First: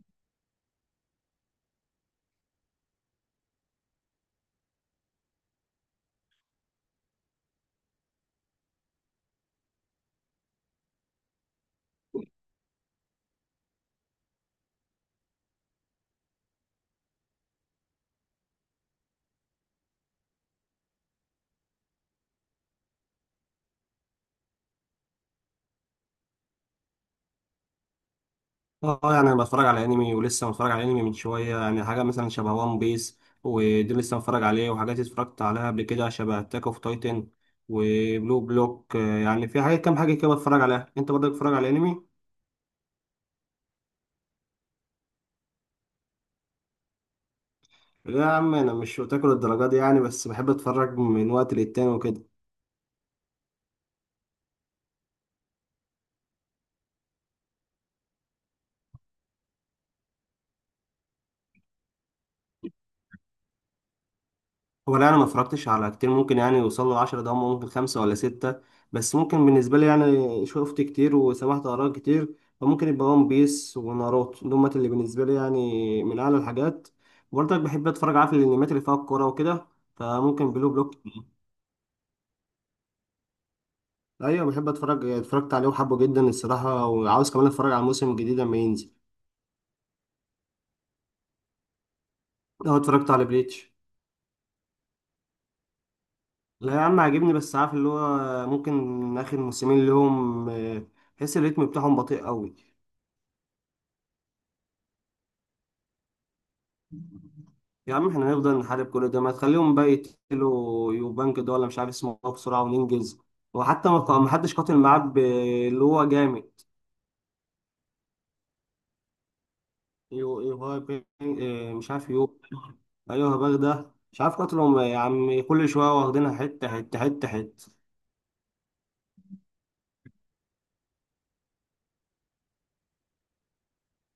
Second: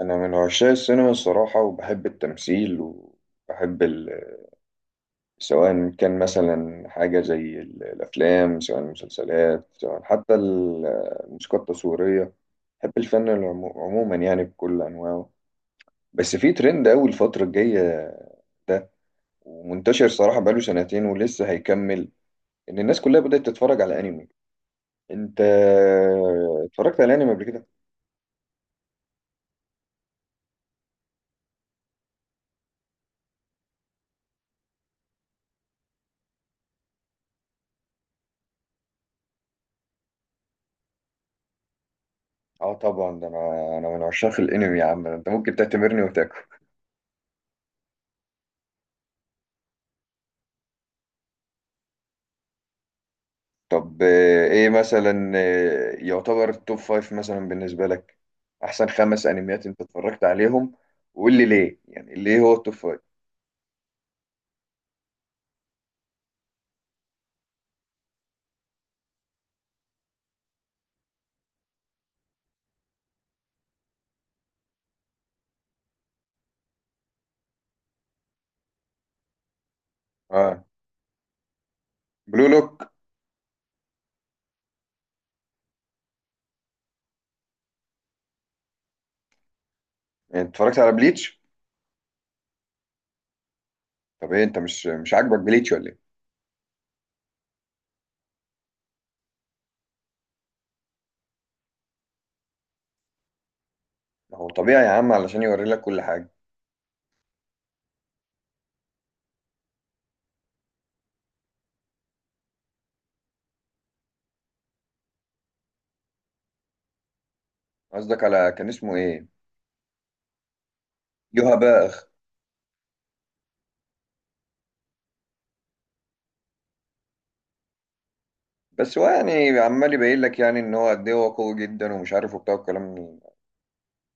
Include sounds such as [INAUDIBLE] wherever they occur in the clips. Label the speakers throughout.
Speaker 1: أنا من عشاق السينما الصراحة، وبحب التمثيل وبحب سواء كان مثلا حاجة زي الأفلام، سواء المسلسلات، سواء حتى الموسيقى التصويرية. بحب الفن عموما يعني بكل أنواعه. بس في ترند أوي الفترة الجاية ده، ومنتشر صراحة بقاله سنتين ولسه هيكمل، إن الناس كلها بدأت تتفرج على أنمي. أنت اتفرجت على أنمي قبل كده؟
Speaker 2: اه، يعني انا بتفرج على انمي ولسه متفرج على انمي من شويه. يعني حاجه مثلا شبه وان بيس ودي لسه متفرج عليه، وحاجات اتفرجت عليها قبل كده شبه اتاك اوف تايتن وبلو بلوك. يعني في حاجات كام حاجه كده بتفرج عليها. انت برضك بتتفرج على انمي؟
Speaker 1: اه طبعا ده انا، انا من عشاق الانمي يا عم، ده انت ممكن تعتبرني.
Speaker 2: لا يا عم، انا مش بتاكل الدرجات دي يعني، بس بحب اتفرج من وقت للتاني وكده.
Speaker 1: طب ايه مثلا، يعتبر التوب فايف مثلا بالنسبة لك؟ احسن خمس انميات انت اتفرجت عليهم، وقول لي ليه، يعني ليه هو التوب فايف.
Speaker 2: هو لا، انا ما اتفرجتش على كتير، ممكن يعني يوصل له 10. ده هم ممكن خمسة ولا ستة، بس ممكن بالنسبة لي يعني شفت كتير وسمعت آراء كتير، فممكن يبقى ون بيس وناروتو، دول اللي بالنسبة لي يعني من أعلى الحاجات. وبرضك بحب أتفرج، عارف الأنميات اللي فيها الكورة وكده، فممكن
Speaker 1: اه،
Speaker 2: بلو بلوك.
Speaker 1: بلو لوك.
Speaker 2: أيوة بحب أتفرج، اتفرجت عليه وحبه جدا الصراحة، وعاوز كمان أتفرج على الموسم الجديد لما ينزل.
Speaker 1: يعني اتفرجت على بليتش؟
Speaker 2: أه، اتفرجت على بليتش.
Speaker 1: طب ايه، انت مش عاجبك بليتش ولا ايه؟
Speaker 2: لا يا عم عاجبني، بس عارف اللي هو ممكن آخر موسمين لهم، تحس الريتم بتاعهم بطيء أوي.
Speaker 1: ما هو طبيعي يا عم، علشان يوري لك كل حاجة.
Speaker 2: يا عم احنا هنفضل نحارب كل ده، ما تخليهم بقى يقتلوا يوبانج ده ولا مش عارف اسمه ايه بسرعة وننجز. وحتى ما حدش قاتل معاه اللي هو جامد.
Speaker 1: قصدك على كان اسمه ايه؟
Speaker 2: يو يو هاي بي-
Speaker 1: يوها
Speaker 2: اه مش
Speaker 1: باخ.
Speaker 2: عارف يو. ايوه هباغ ده مش عارف، قاتلهم يا عم، كل شوية واخدينها حتة حتة حتة حتة.
Speaker 1: بس هو يعني عمال يبين لك يعني ان هو قد ايه هو قوي جدا ومش عارف وبتاع الكلام.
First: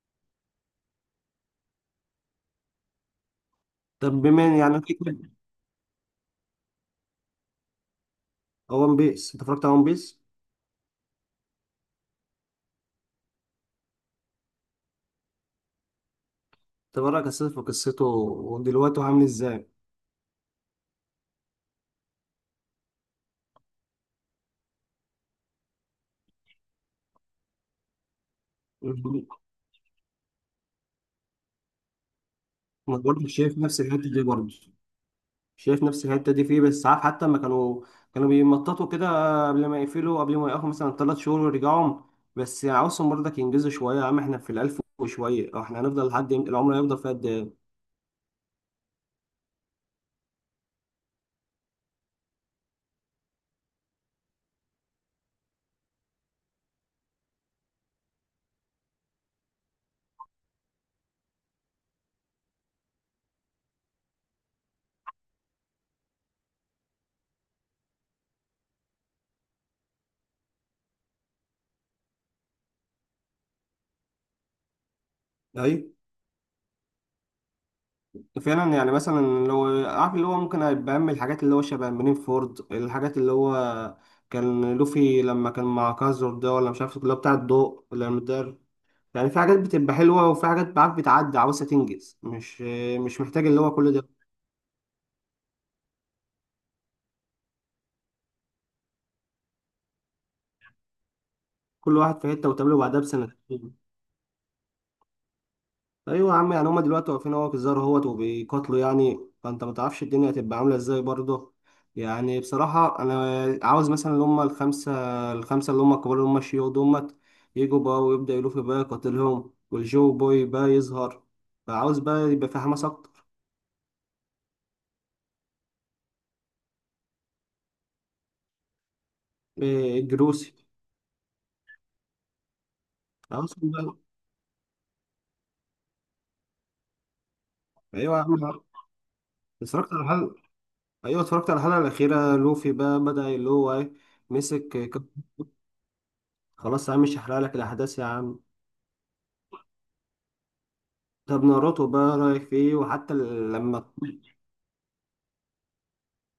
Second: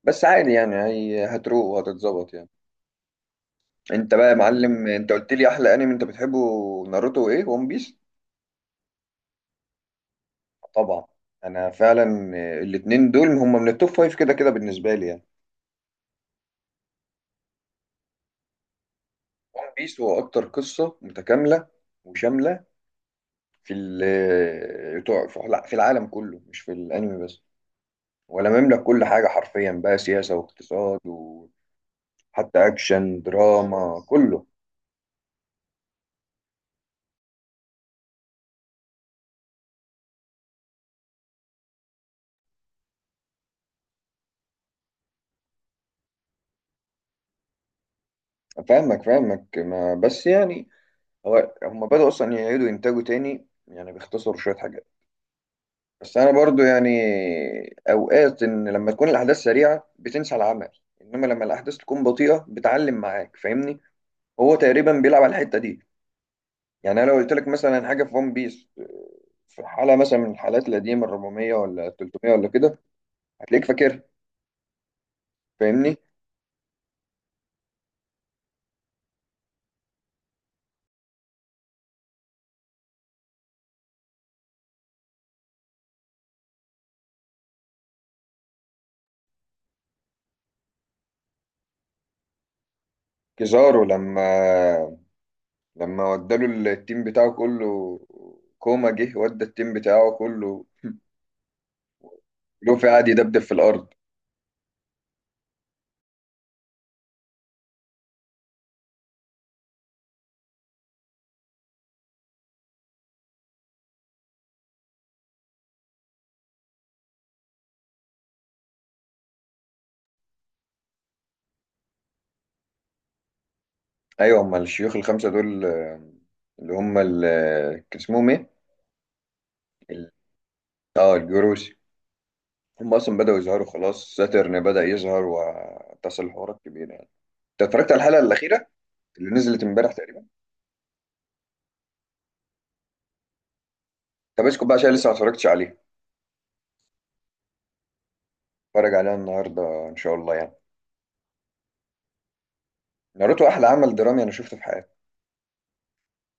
Speaker 1: بس عادي يعني، هي هتروق وهتتظبط يعني.
Speaker 2: طب
Speaker 1: انت بقى يا
Speaker 2: بما إن يعني
Speaker 1: معلم،
Speaker 2: في
Speaker 1: انت
Speaker 2: كده.
Speaker 1: قلت لي احلى انمي انت بتحبه. ناروتو وايه وون بيس؟
Speaker 2: ون بيس، انت اتفرجت على ون بيس؟
Speaker 1: طبعا. انا فعلا الاتنين دول هم من التوب فايف كده كده بالنسبه لي يعني.
Speaker 2: تبرك قصته، في قصته ودلوقتي هو عامل
Speaker 1: ون
Speaker 2: ازاي؟
Speaker 1: بيس هو اكتر قصه متكامله وشامله في ال في لا، في العالم كله مش في الانمي بس، ولا مملك كل حاجه
Speaker 2: [LAUGHS]
Speaker 1: حرفيا، بقى سياسه واقتصاد وحتى
Speaker 2: ما
Speaker 1: اكشن
Speaker 2: برضه شايف نفس الحتة
Speaker 1: دراما
Speaker 2: دي
Speaker 1: كله.
Speaker 2: برضه شايف نفس الحته دي فيه، بس عارف حتى لما كانوا بيمططوا كده قبل ما يقفوا مثلا 3 شهور ويرجعوا. بس يعني عاوزهم برضك ينجزوا شويه. يا عم احنا في الالف وشويه، أو احنا هنفضل لحد امتى؟ العمر هيفضل فيها قد ايه؟
Speaker 1: فاهمك ما بس يعني، هو هم بدأوا اصلا يعيدوا انتاجه تاني، يعني بيختصروا شويه حاجات. بس انا برضو يعني، اوقات ان لما تكون الاحداث سريعه بتنسى العمل، انما لما الاحداث تكون بطيئه بتعلم معاك، فاهمني؟ هو تقريبا بيلعب على الحته دي. يعني انا لو قلت لك مثلا حاجه في ون بيس، في حاله مثلا من الحالات القديمه ال 400 ولا ال 300 ولا كده، هتلاقيك فاكرها،
Speaker 2: اي،
Speaker 1: فاهمني؟
Speaker 2: فعلا. يعني مثلا لو عارف اللي هو ممكن هيبقى أهم الحاجات، اللي هو شبه منين فورد، الحاجات اللي هو كان لوفي لما كان مع كازر ده، ولا مش عارف اللي هو بتاع الضوء ولا المدار. يعني في حاجات بتبقى حلوة وفي حاجات عارف بتعدي عاوزة تنجز، مش محتاج اللي هو
Speaker 1: كيزارو
Speaker 2: كل ده.
Speaker 1: لما وداله التيم بتاعه كله، كوما جه ودى التيم بتاعه كله،
Speaker 2: كل واحد في حته وتقابله
Speaker 1: لوفي
Speaker 2: بعدها
Speaker 1: قعد يدبدب في
Speaker 2: بسنتين.
Speaker 1: الارض.
Speaker 2: ايوه يا عم، يعني هما دلوقتي واقفين اهو في الزار اهوت وبيقاتلوا، يعني فانت ما تعرفش الدنيا هتبقى عامله ازاي برضه. يعني بصراحه انا عاوز مثلا اللي هما الخمسه، الخمسه اللي هما الكبار، اللي هما الشيوخ دومت يجوا بقى ويبدا يلف بقى يقاتلهم، والجو بوي بقى يظهر، فعاوز بقى يبقى في حماس اكتر.
Speaker 1: ايوه، هم الشيوخ الخمسه دول، اللي هم كان اسمهم ايه؟ ال-
Speaker 2: الجروسي.
Speaker 1: اه، الجروس. هم اصلا بداوا
Speaker 2: عاوز
Speaker 1: يظهروا
Speaker 2: بقى.
Speaker 1: خلاص، ساترن بدا يظهر واتصل حوارات كبيره يعني. انت اتفرجت على
Speaker 2: ايوه
Speaker 1: الحلقه
Speaker 2: يا عم،
Speaker 1: الاخيره اللي نزلت امبارح
Speaker 2: اتفرجت على
Speaker 1: تقريبا؟
Speaker 2: الحلقه. ايوه اتفرجت على الحلقه الاخيره، لوفي بقى بدا اللي هو ايه،
Speaker 1: طب اسكت بقى
Speaker 2: مسك.
Speaker 1: عشان لسه ما اتفرجتش عليها.
Speaker 2: خلاص يا عم، مش هحرق لك الاحداث يا عم.
Speaker 1: اتفرج عليها النهارده ان شاء الله يعني.
Speaker 2: طب ناروتو بقى رايك في ايه؟ وحتى
Speaker 1: ناروتو احلى
Speaker 2: لما...
Speaker 1: عمل درامي انا شفته في حياتي.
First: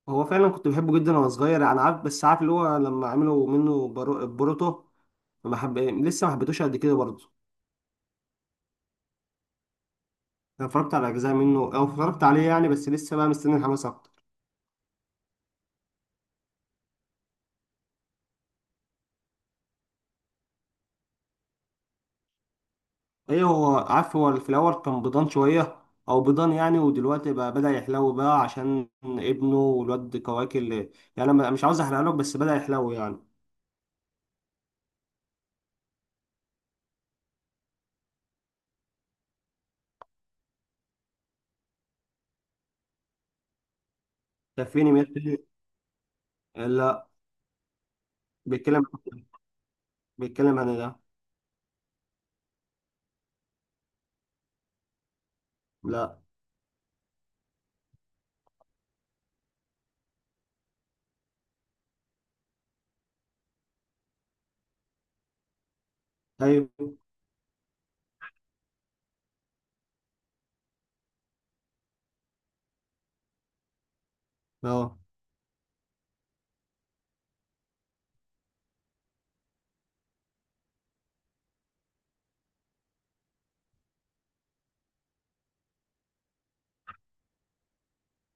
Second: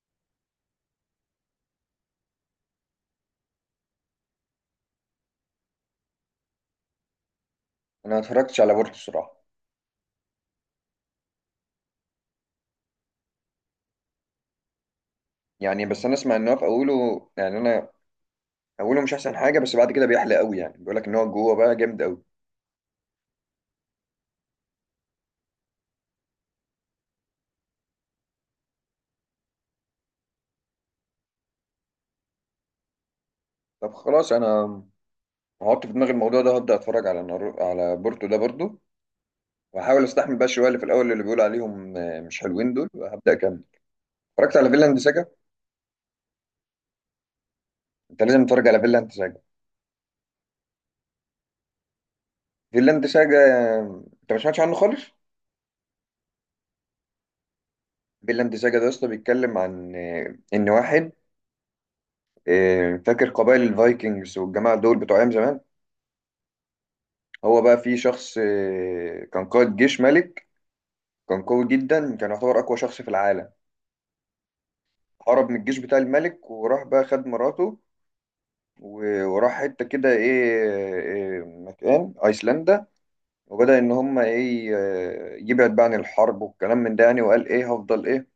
Speaker 2: هو فعلا كنت بحبه جدا وانا صغير انا عارف، بس عارف اللي هو لما عملوا منه بوروتو، ما حب... لسه ما حبيتوش قد كده برضه.
Speaker 1: انا ما اتفرجتش على بورتو الصراحه.
Speaker 2: انا اتفرجت على اجزاء منه او اتفرجت عليه يعني، بس لسه بقى مستني الحماس اكتر.
Speaker 1: يعني بس انا اسمع ان هو في اوله، يعني انا، اوله مش احسن حاجه، بس بعد كده بيحلى قوي، يعني بيقول لك ان هو جوه بقى جامد قوي.
Speaker 2: ايه، هو عارف هو في الاول كان بيضان شويه، او بيضان يعني. ودلوقتي بقى بدأ يحلو بقى عشان ابنه والواد كواكل اللي... يعني انا مش عاوز احرق لك، بس بدأ يحلو يعني.
Speaker 1: طب خلاص، انا هحط في دماغي الموضوع ده، هبدأ اتفرج على على بورتو ده برضو، وهحاول استحمل بقى شويه اللي في الاول اللي بيقولوا عليهم مش حلوين دول، وهبدأ اكمل. اتفرجت
Speaker 2: ده
Speaker 1: على
Speaker 2: في
Speaker 1: فيلاند
Speaker 2: انميات
Speaker 1: ساجا؟
Speaker 2: تانية؟ لا.
Speaker 1: انت لازم تتفرج على
Speaker 2: بيتكلم
Speaker 1: فيلاند ساجا.
Speaker 2: بيتكلم عن إيه ده؟
Speaker 1: فيلاند ساجا، انت ما سمعتش عنه خالص؟
Speaker 2: لا.
Speaker 1: فيلاند ساجا ده اصلا بيتكلم عن ان واحد، فاكر قبائل الفايكنجز والجماعه دول بتوع ايام زمان؟
Speaker 2: ايوه.
Speaker 1: هو بقى في شخص كان قائد جيش ملك، كان قوي جدا، كان يعتبر اقوى شخص في العالم.
Speaker 2: اه،
Speaker 1: هرب من الجيش بتاع الملك وراح بقى خد مراته، وراح حتة كده إيه إيه، مكان أيسلندا، وبدأ إن هما إيه، يبعد بقى عن الحرب والكلام من ده يعني، وقال إيه هفضل إيه،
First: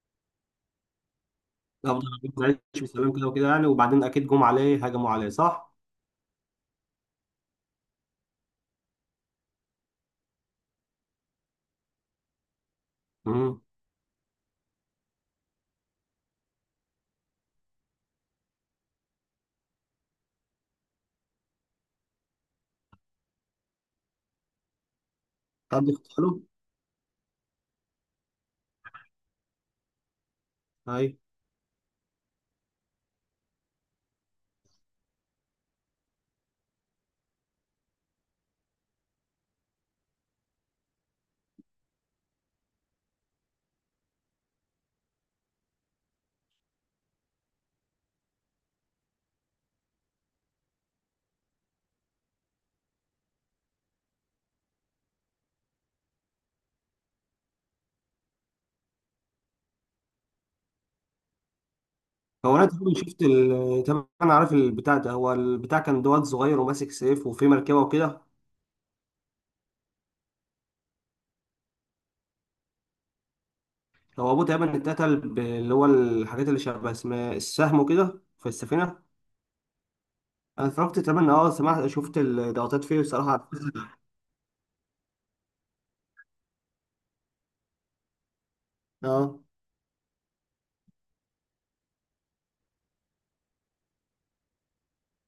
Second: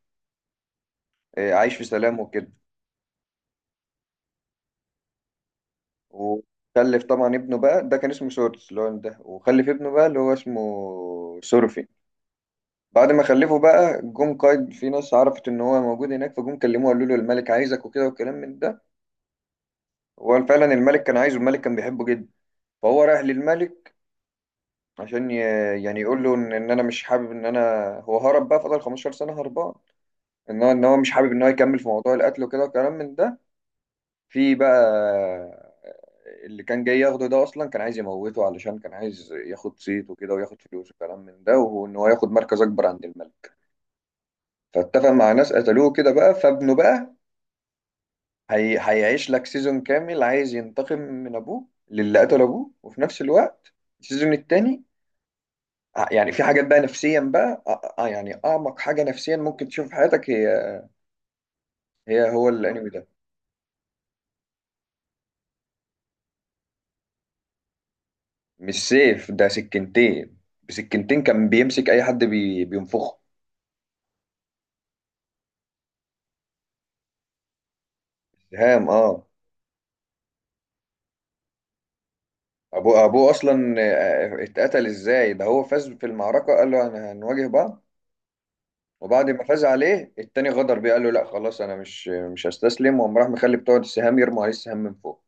Speaker 1: عايش في
Speaker 2: افضل
Speaker 1: سلام
Speaker 2: أكل
Speaker 1: وكده.
Speaker 2: عيش وسلام كده وكده يعني، وبعدين اكيد جم عليه، هجموا عليه صح؟
Speaker 1: وخلف طبعا ابنه بقى، ده كان اسمه سورس اللي هو ده، وخلف ابنه بقى اللي هو اسمه سورفي. بعد ما خلفه
Speaker 2: امم.
Speaker 1: بقى، جم قايد في ناس عرفت إن هو موجود هناك، فجم كلموه قالوا له الملك عايزك وكده والكلام من ده. هو فعلا الملك كان عايزه، الملك كان بيحبه جدا. فهو رايح للملك عشان ي...
Speaker 2: حد
Speaker 1: يعني يقول
Speaker 2: اغتاله؟
Speaker 1: له ان انا مش حابب ان انا، هو هرب بقى فضل 15 سنه هربان، ان هو، ان هو مش
Speaker 2: اي.
Speaker 1: حابب ان هو يكمل في موضوع القتل وكده وكلام من ده. في بقى اللي كان جاي ياخده ده اصلا كان عايز يموته، علشان كان عايز ياخد صيت وكده وياخد فلوس وكلام من ده، وان هو ياخد مركز اكبر عند الملك. فاتفق مع ناس قتلوه كده بقى. فابنه بقى هيعيش لك سيزون كامل عايز ينتقم من ابوه، للي قتل ابوه، وفي نفس الوقت السيزون التاني، يعني في حاجات بقى نفسيا بقى يعني اعمق حاجه نفسيا ممكن تشوف في حياتك، هي هو
Speaker 2: هو انا
Speaker 1: الانمي
Speaker 2: تقريبا
Speaker 1: ده.
Speaker 2: تقريبا انا عارف البتاع ده. هو البتاع كان دوت صغير وماسك سيف وفي مركبه وكده.
Speaker 1: مش سيف ده، سكينتين. بسكينتين كان بيمسك اي حد بي بينفخه.
Speaker 2: هو ابوه تقريبا اتقتل اللي هو الحاجات اللي شبه اسم السهم وكده في
Speaker 1: سهام،
Speaker 2: السفينه.
Speaker 1: اه.
Speaker 2: انا اتفرجت تقريبا، اه سمعت شفت الضغطات فيه
Speaker 1: ابوه
Speaker 2: بصراحه.
Speaker 1: اصلا اتقتل ازاي ده، هو فاز في المعركه، قال له انا هنواجه بعض، وبعد
Speaker 2: اه
Speaker 1: ما فاز عليه التاني غدر بيه، قال له لا خلاص انا مش هستسلم، وقام راح مخلي بتوع السهام يرموا عليه السهام من فوق.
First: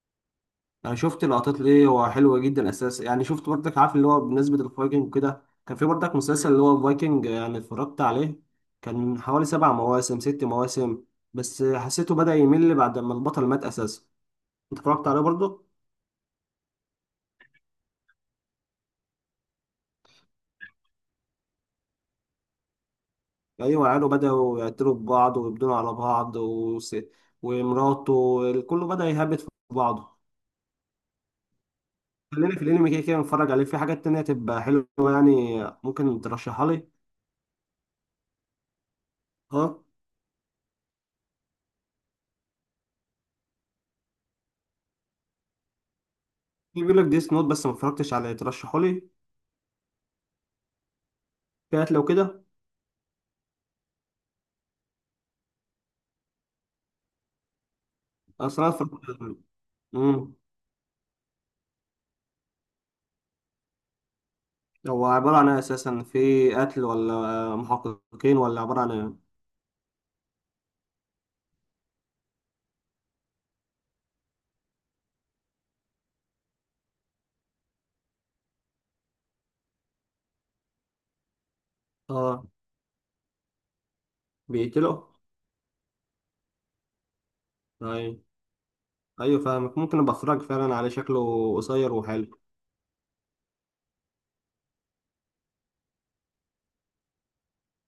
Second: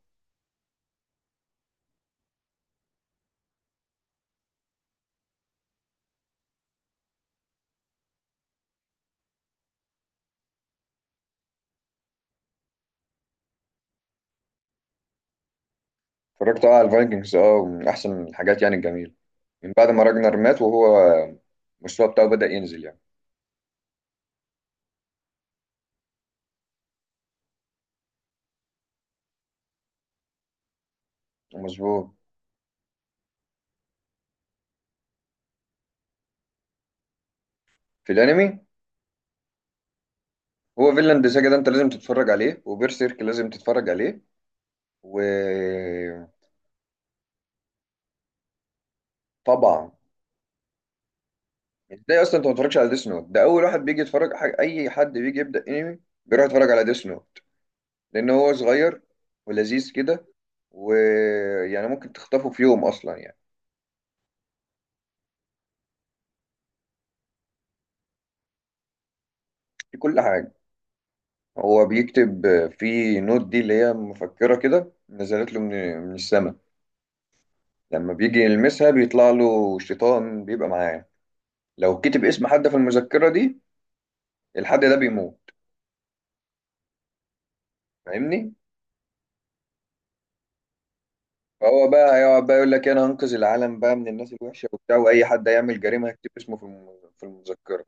Speaker 2: انا شفت لقطات ليه، هو حلوه جدا اساسا. يعني شفت برضك عارف اللي هو بمناسبه الفايكنج وكده، كان في برضك مسلسل اللي هو الفايكنج يعني اتفرجت عليه. كان من حوالي 7 مواسم 6 مواسم، بس حسيته بدأ يمل بعد ما البطل مات اساسا. انت اتفرجت عليه برضه؟
Speaker 1: اتفرجت اه على الفايكنجز، اه، من احسن الحاجات يعني الجميله. من بعد ما راجنر مات، وهو المستوى بتاعه بدأ ينزل يعني.
Speaker 2: ايوه، عياله بدأوا يقتلوا في بعض ويبدونوا على بعض ومراته كله بدأ يهبط في بعضه.
Speaker 1: مظبوط.
Speaker 2: خلينا في الانمي كده كده، نتفرج عليه في حاجات تانية تبقى حلوه يعني. ممكن ترشحها لي؟
Speaker 1: في الانمي
Speaker 2: اه.
Speaker 1: هو فيلاند ساجا، ده انت لازم تتفرج عليه، وبيرسيرك لازم تتفرج عليه. وطبعا
Speaker 2: في بيقول لك ديس نوت بس ما اتفرجتش عليه، ترشحه لي كانت لو
Speaker 1: ازاي اصلا
Speaker 2: كده.
Speaker 1: انت ما تتفرجش على ديس نوت؟ ده اول واحد بيجي يتفرج حاجة. اي حد بيجي يبدأ انمي بيروح يتفرج على ديس نوت، لان هو
Speaker 2: أصل أنا
Speaker 1: صغير
Speaker 2: اتفرجت.
Speaker 1: ولذيذ كده،
Speaker 2: أمم.
Speaker 1: ويعني ممكن تخطفه في يوم اصلا يعني.
Speaker 2: هو عبارة عن إيه أساسا، في قتل ولا محققين ولا عبارة عن إيه؟
Speaker 1: في كل حاجه، هو بيكتب في نوت دي، اللي هي مفكرة كده نزلت له من السماء. لما بيجي يلمسها بيطلع له شيطان بيبقى معاه. لو كتب
Speaker 2: آه،
Speaker 1: اسم حد في المذكرة دي، الحد ده
Speaker 2: بيقتلوا.
Speaker 1: بيموت،
Speaker 2: أيوة.
Speaker 1: فاهمني؟
Speaker 2: أيوة فاهمك، ممكن أبقى أتفرج فعلا على، شكله
Speaker 1: فهو
Speaker 2: قصير
Speaker 1: بقى
Speaker 2: وحلو.
Speaker 1: هيقعد بقى يقول لك انا هنقذ العالم بقى من الناس الوحشة وبتاع، واي حد هيعمل جريمة هيكتب اسمه في المذكرة.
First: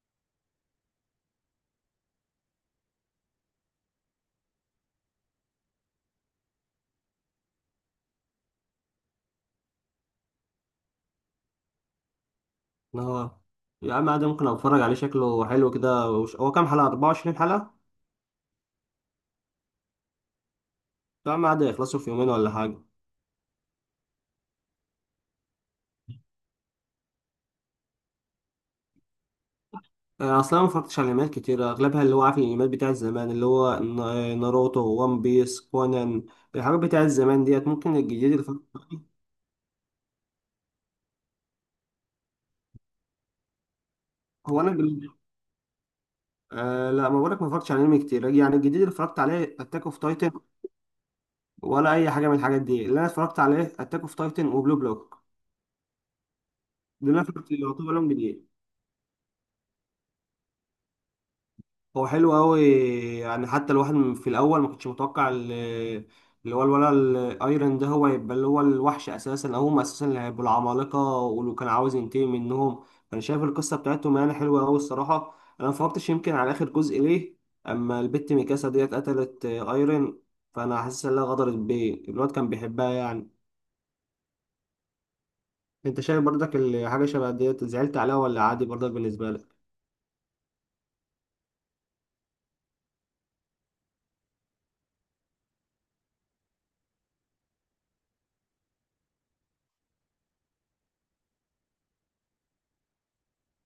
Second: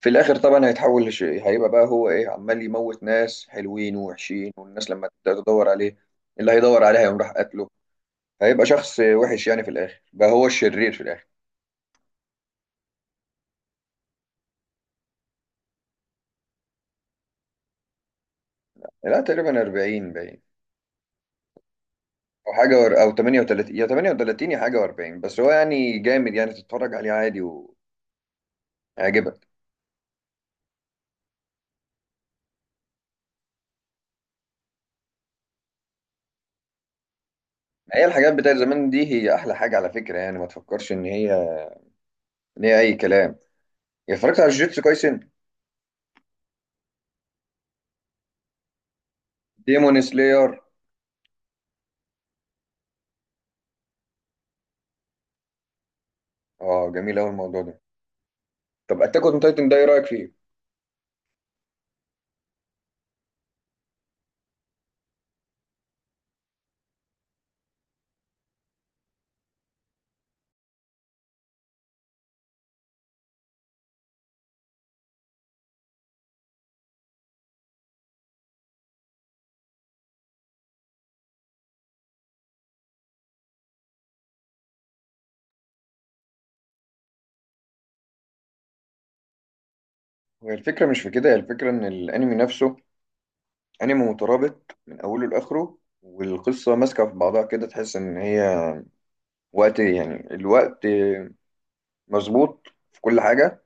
Speaker 1: في الاخر طبعا هيتحول هيبقى بقى هو ايه، عمال يموت ناس حلوين ووحشين، والناس لما تبدأ تدور عليه، اللي هيدور عليه هيقوم راح قتله، هيبقى شخص وحش يعني، في الاخر بقى هو الشرير في الاخر.
Speaker 2: آه، يا عم عادي ممكن أتفرج عليه، شكله حلو كده هو كام حلقة، 24 حلقة؟
Speaker 1: لا تقريبا 40 باين،
Speaker 2: يا عم عادي، يخلصوا في يومين ولا
Speaker 1: او حاجه
Speaker 2: حاجة.
Speaker 1: او 38 يا 38 يا حاجه و40، بس هو يعني جامد، يعني تتفرج عليه عادي ويعجبك.
Speaker 2: أصل أنا مفرجتش على الأنميات كتير، أغلبها اللي هو عارف الأنميات بتاع زمان اللي هو ناروتو وان بيس كونان، الحاجات بتاع الزمان ديت. ممكن
Speaker 1: هي الحاجات
Speaker 2: الجديد اللي
Speaker 1: بتاعت زمان دي هي احلى حاجه على فكره، يعني ما تفكرش ان هي، ان هي اي كلام. يا اتفرجت على
Speaker 2: هو أنا،
Speaker 1: جوجيتسو كايسن؟
Speaker 2: أه لا ما بقولك ما اتفرجتش على انمي كتير يعني. الجديد اللي اتفرجت عليه اتاك اوف
Speaker 1: ديمون
Speaker 2: تايتن،
Speaker 1: سلاير؟
Speaker 2: ولا اي حاجه من الحاجات دي. اللي انا اتفرجت عليه اتاك اوف تايتن وبلو بلوك،
Speaker 1: اه
Speaker 2: دول
Speaker 1: جميل
Speaker 2: انا
Speaker 1: قوي
Speaker 2: اتفرجت
Speaker 1: الموضوع
Speaker 2: اللي
Speaker 1: ده.
Speaker 2: يعتبر لهم جديد.
Speaker 1: طب اتاك اون تايتن ده ايه رايك فيه؟
Speaker 2: هو حلو قوي، يعني حتى الواحد في الاول ما كنتش متوقع اللي هو الولا الايرن ده هو يبقى اللي هو الوحش اساسا، او هم اساسا اللي هيبقوا العمالقه ولو كان عاوز ينتقم منهم. انا شايف القصه بتاعتهم يعني حلوه قوي الصراحه. انا ما فكرتش يمكن على اخر جزء ليه. اما البت ميكاسا ديت قتلت ايرن، فانا حاسس انها غدرت بيه، الواد كان بيحبها يعني. انت شايف برضك حاجه شبه ديت زعلت عليها ولا عادي برضك بالنسبه لك؟
Speaker 1: هي الفكره مش في كده، هي الفكره ان الانمي نفسه انمي مترابط من اوله لاخره، والقصه ماسكه في بعضها كده، تحس ان هي وقت، يعني الوقت مظبوط في كل حاجه.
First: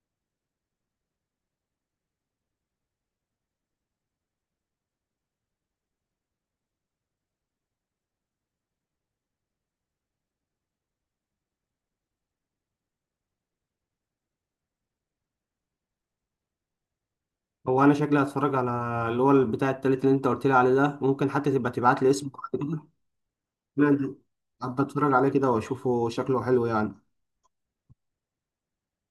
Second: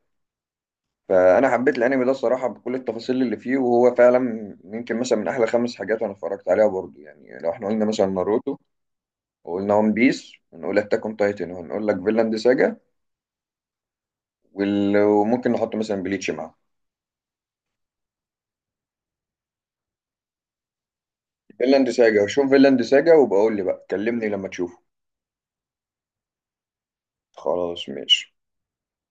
Speaker 1: فانا حبيت الانمي ده الصراحه بكل التفاصيل اللي فيه، وهو فعلا يمكن مثلا من احلى خمس حاجات انا اتفرجت عليها برضو يعني. لو احنا قلنا مثلا ناروتو، وقلنا ون بيس، ونقول اتاك اون تايتن، وهنقول لك فيلاند ساجا، وممكن نحط مثلا بليتش معاه.
Speaker 2: هو انا شكلي هتفرج على اللي هو بتاع التالت اللي انت قلت لي عليه ده، ممكن حتى تبقى
Speaker 1: فيلاند
Speaker 2: تبعت لي
Speaker 1: ساجا،
Speaker 2: اسمه.
Speaker 1: شوف فيلاند
Speaker 2: [LAUGHS]
Speaker 1: ساجا وبقول لي بقى،
Speaker 2: أنا
Speaker 1: كلمني لما تشوفه.
Speaker 2: ابقى اتفرج عليه كده واشوفه، شكله حلو يعني.
Speaker 1: خلاص، ماشي.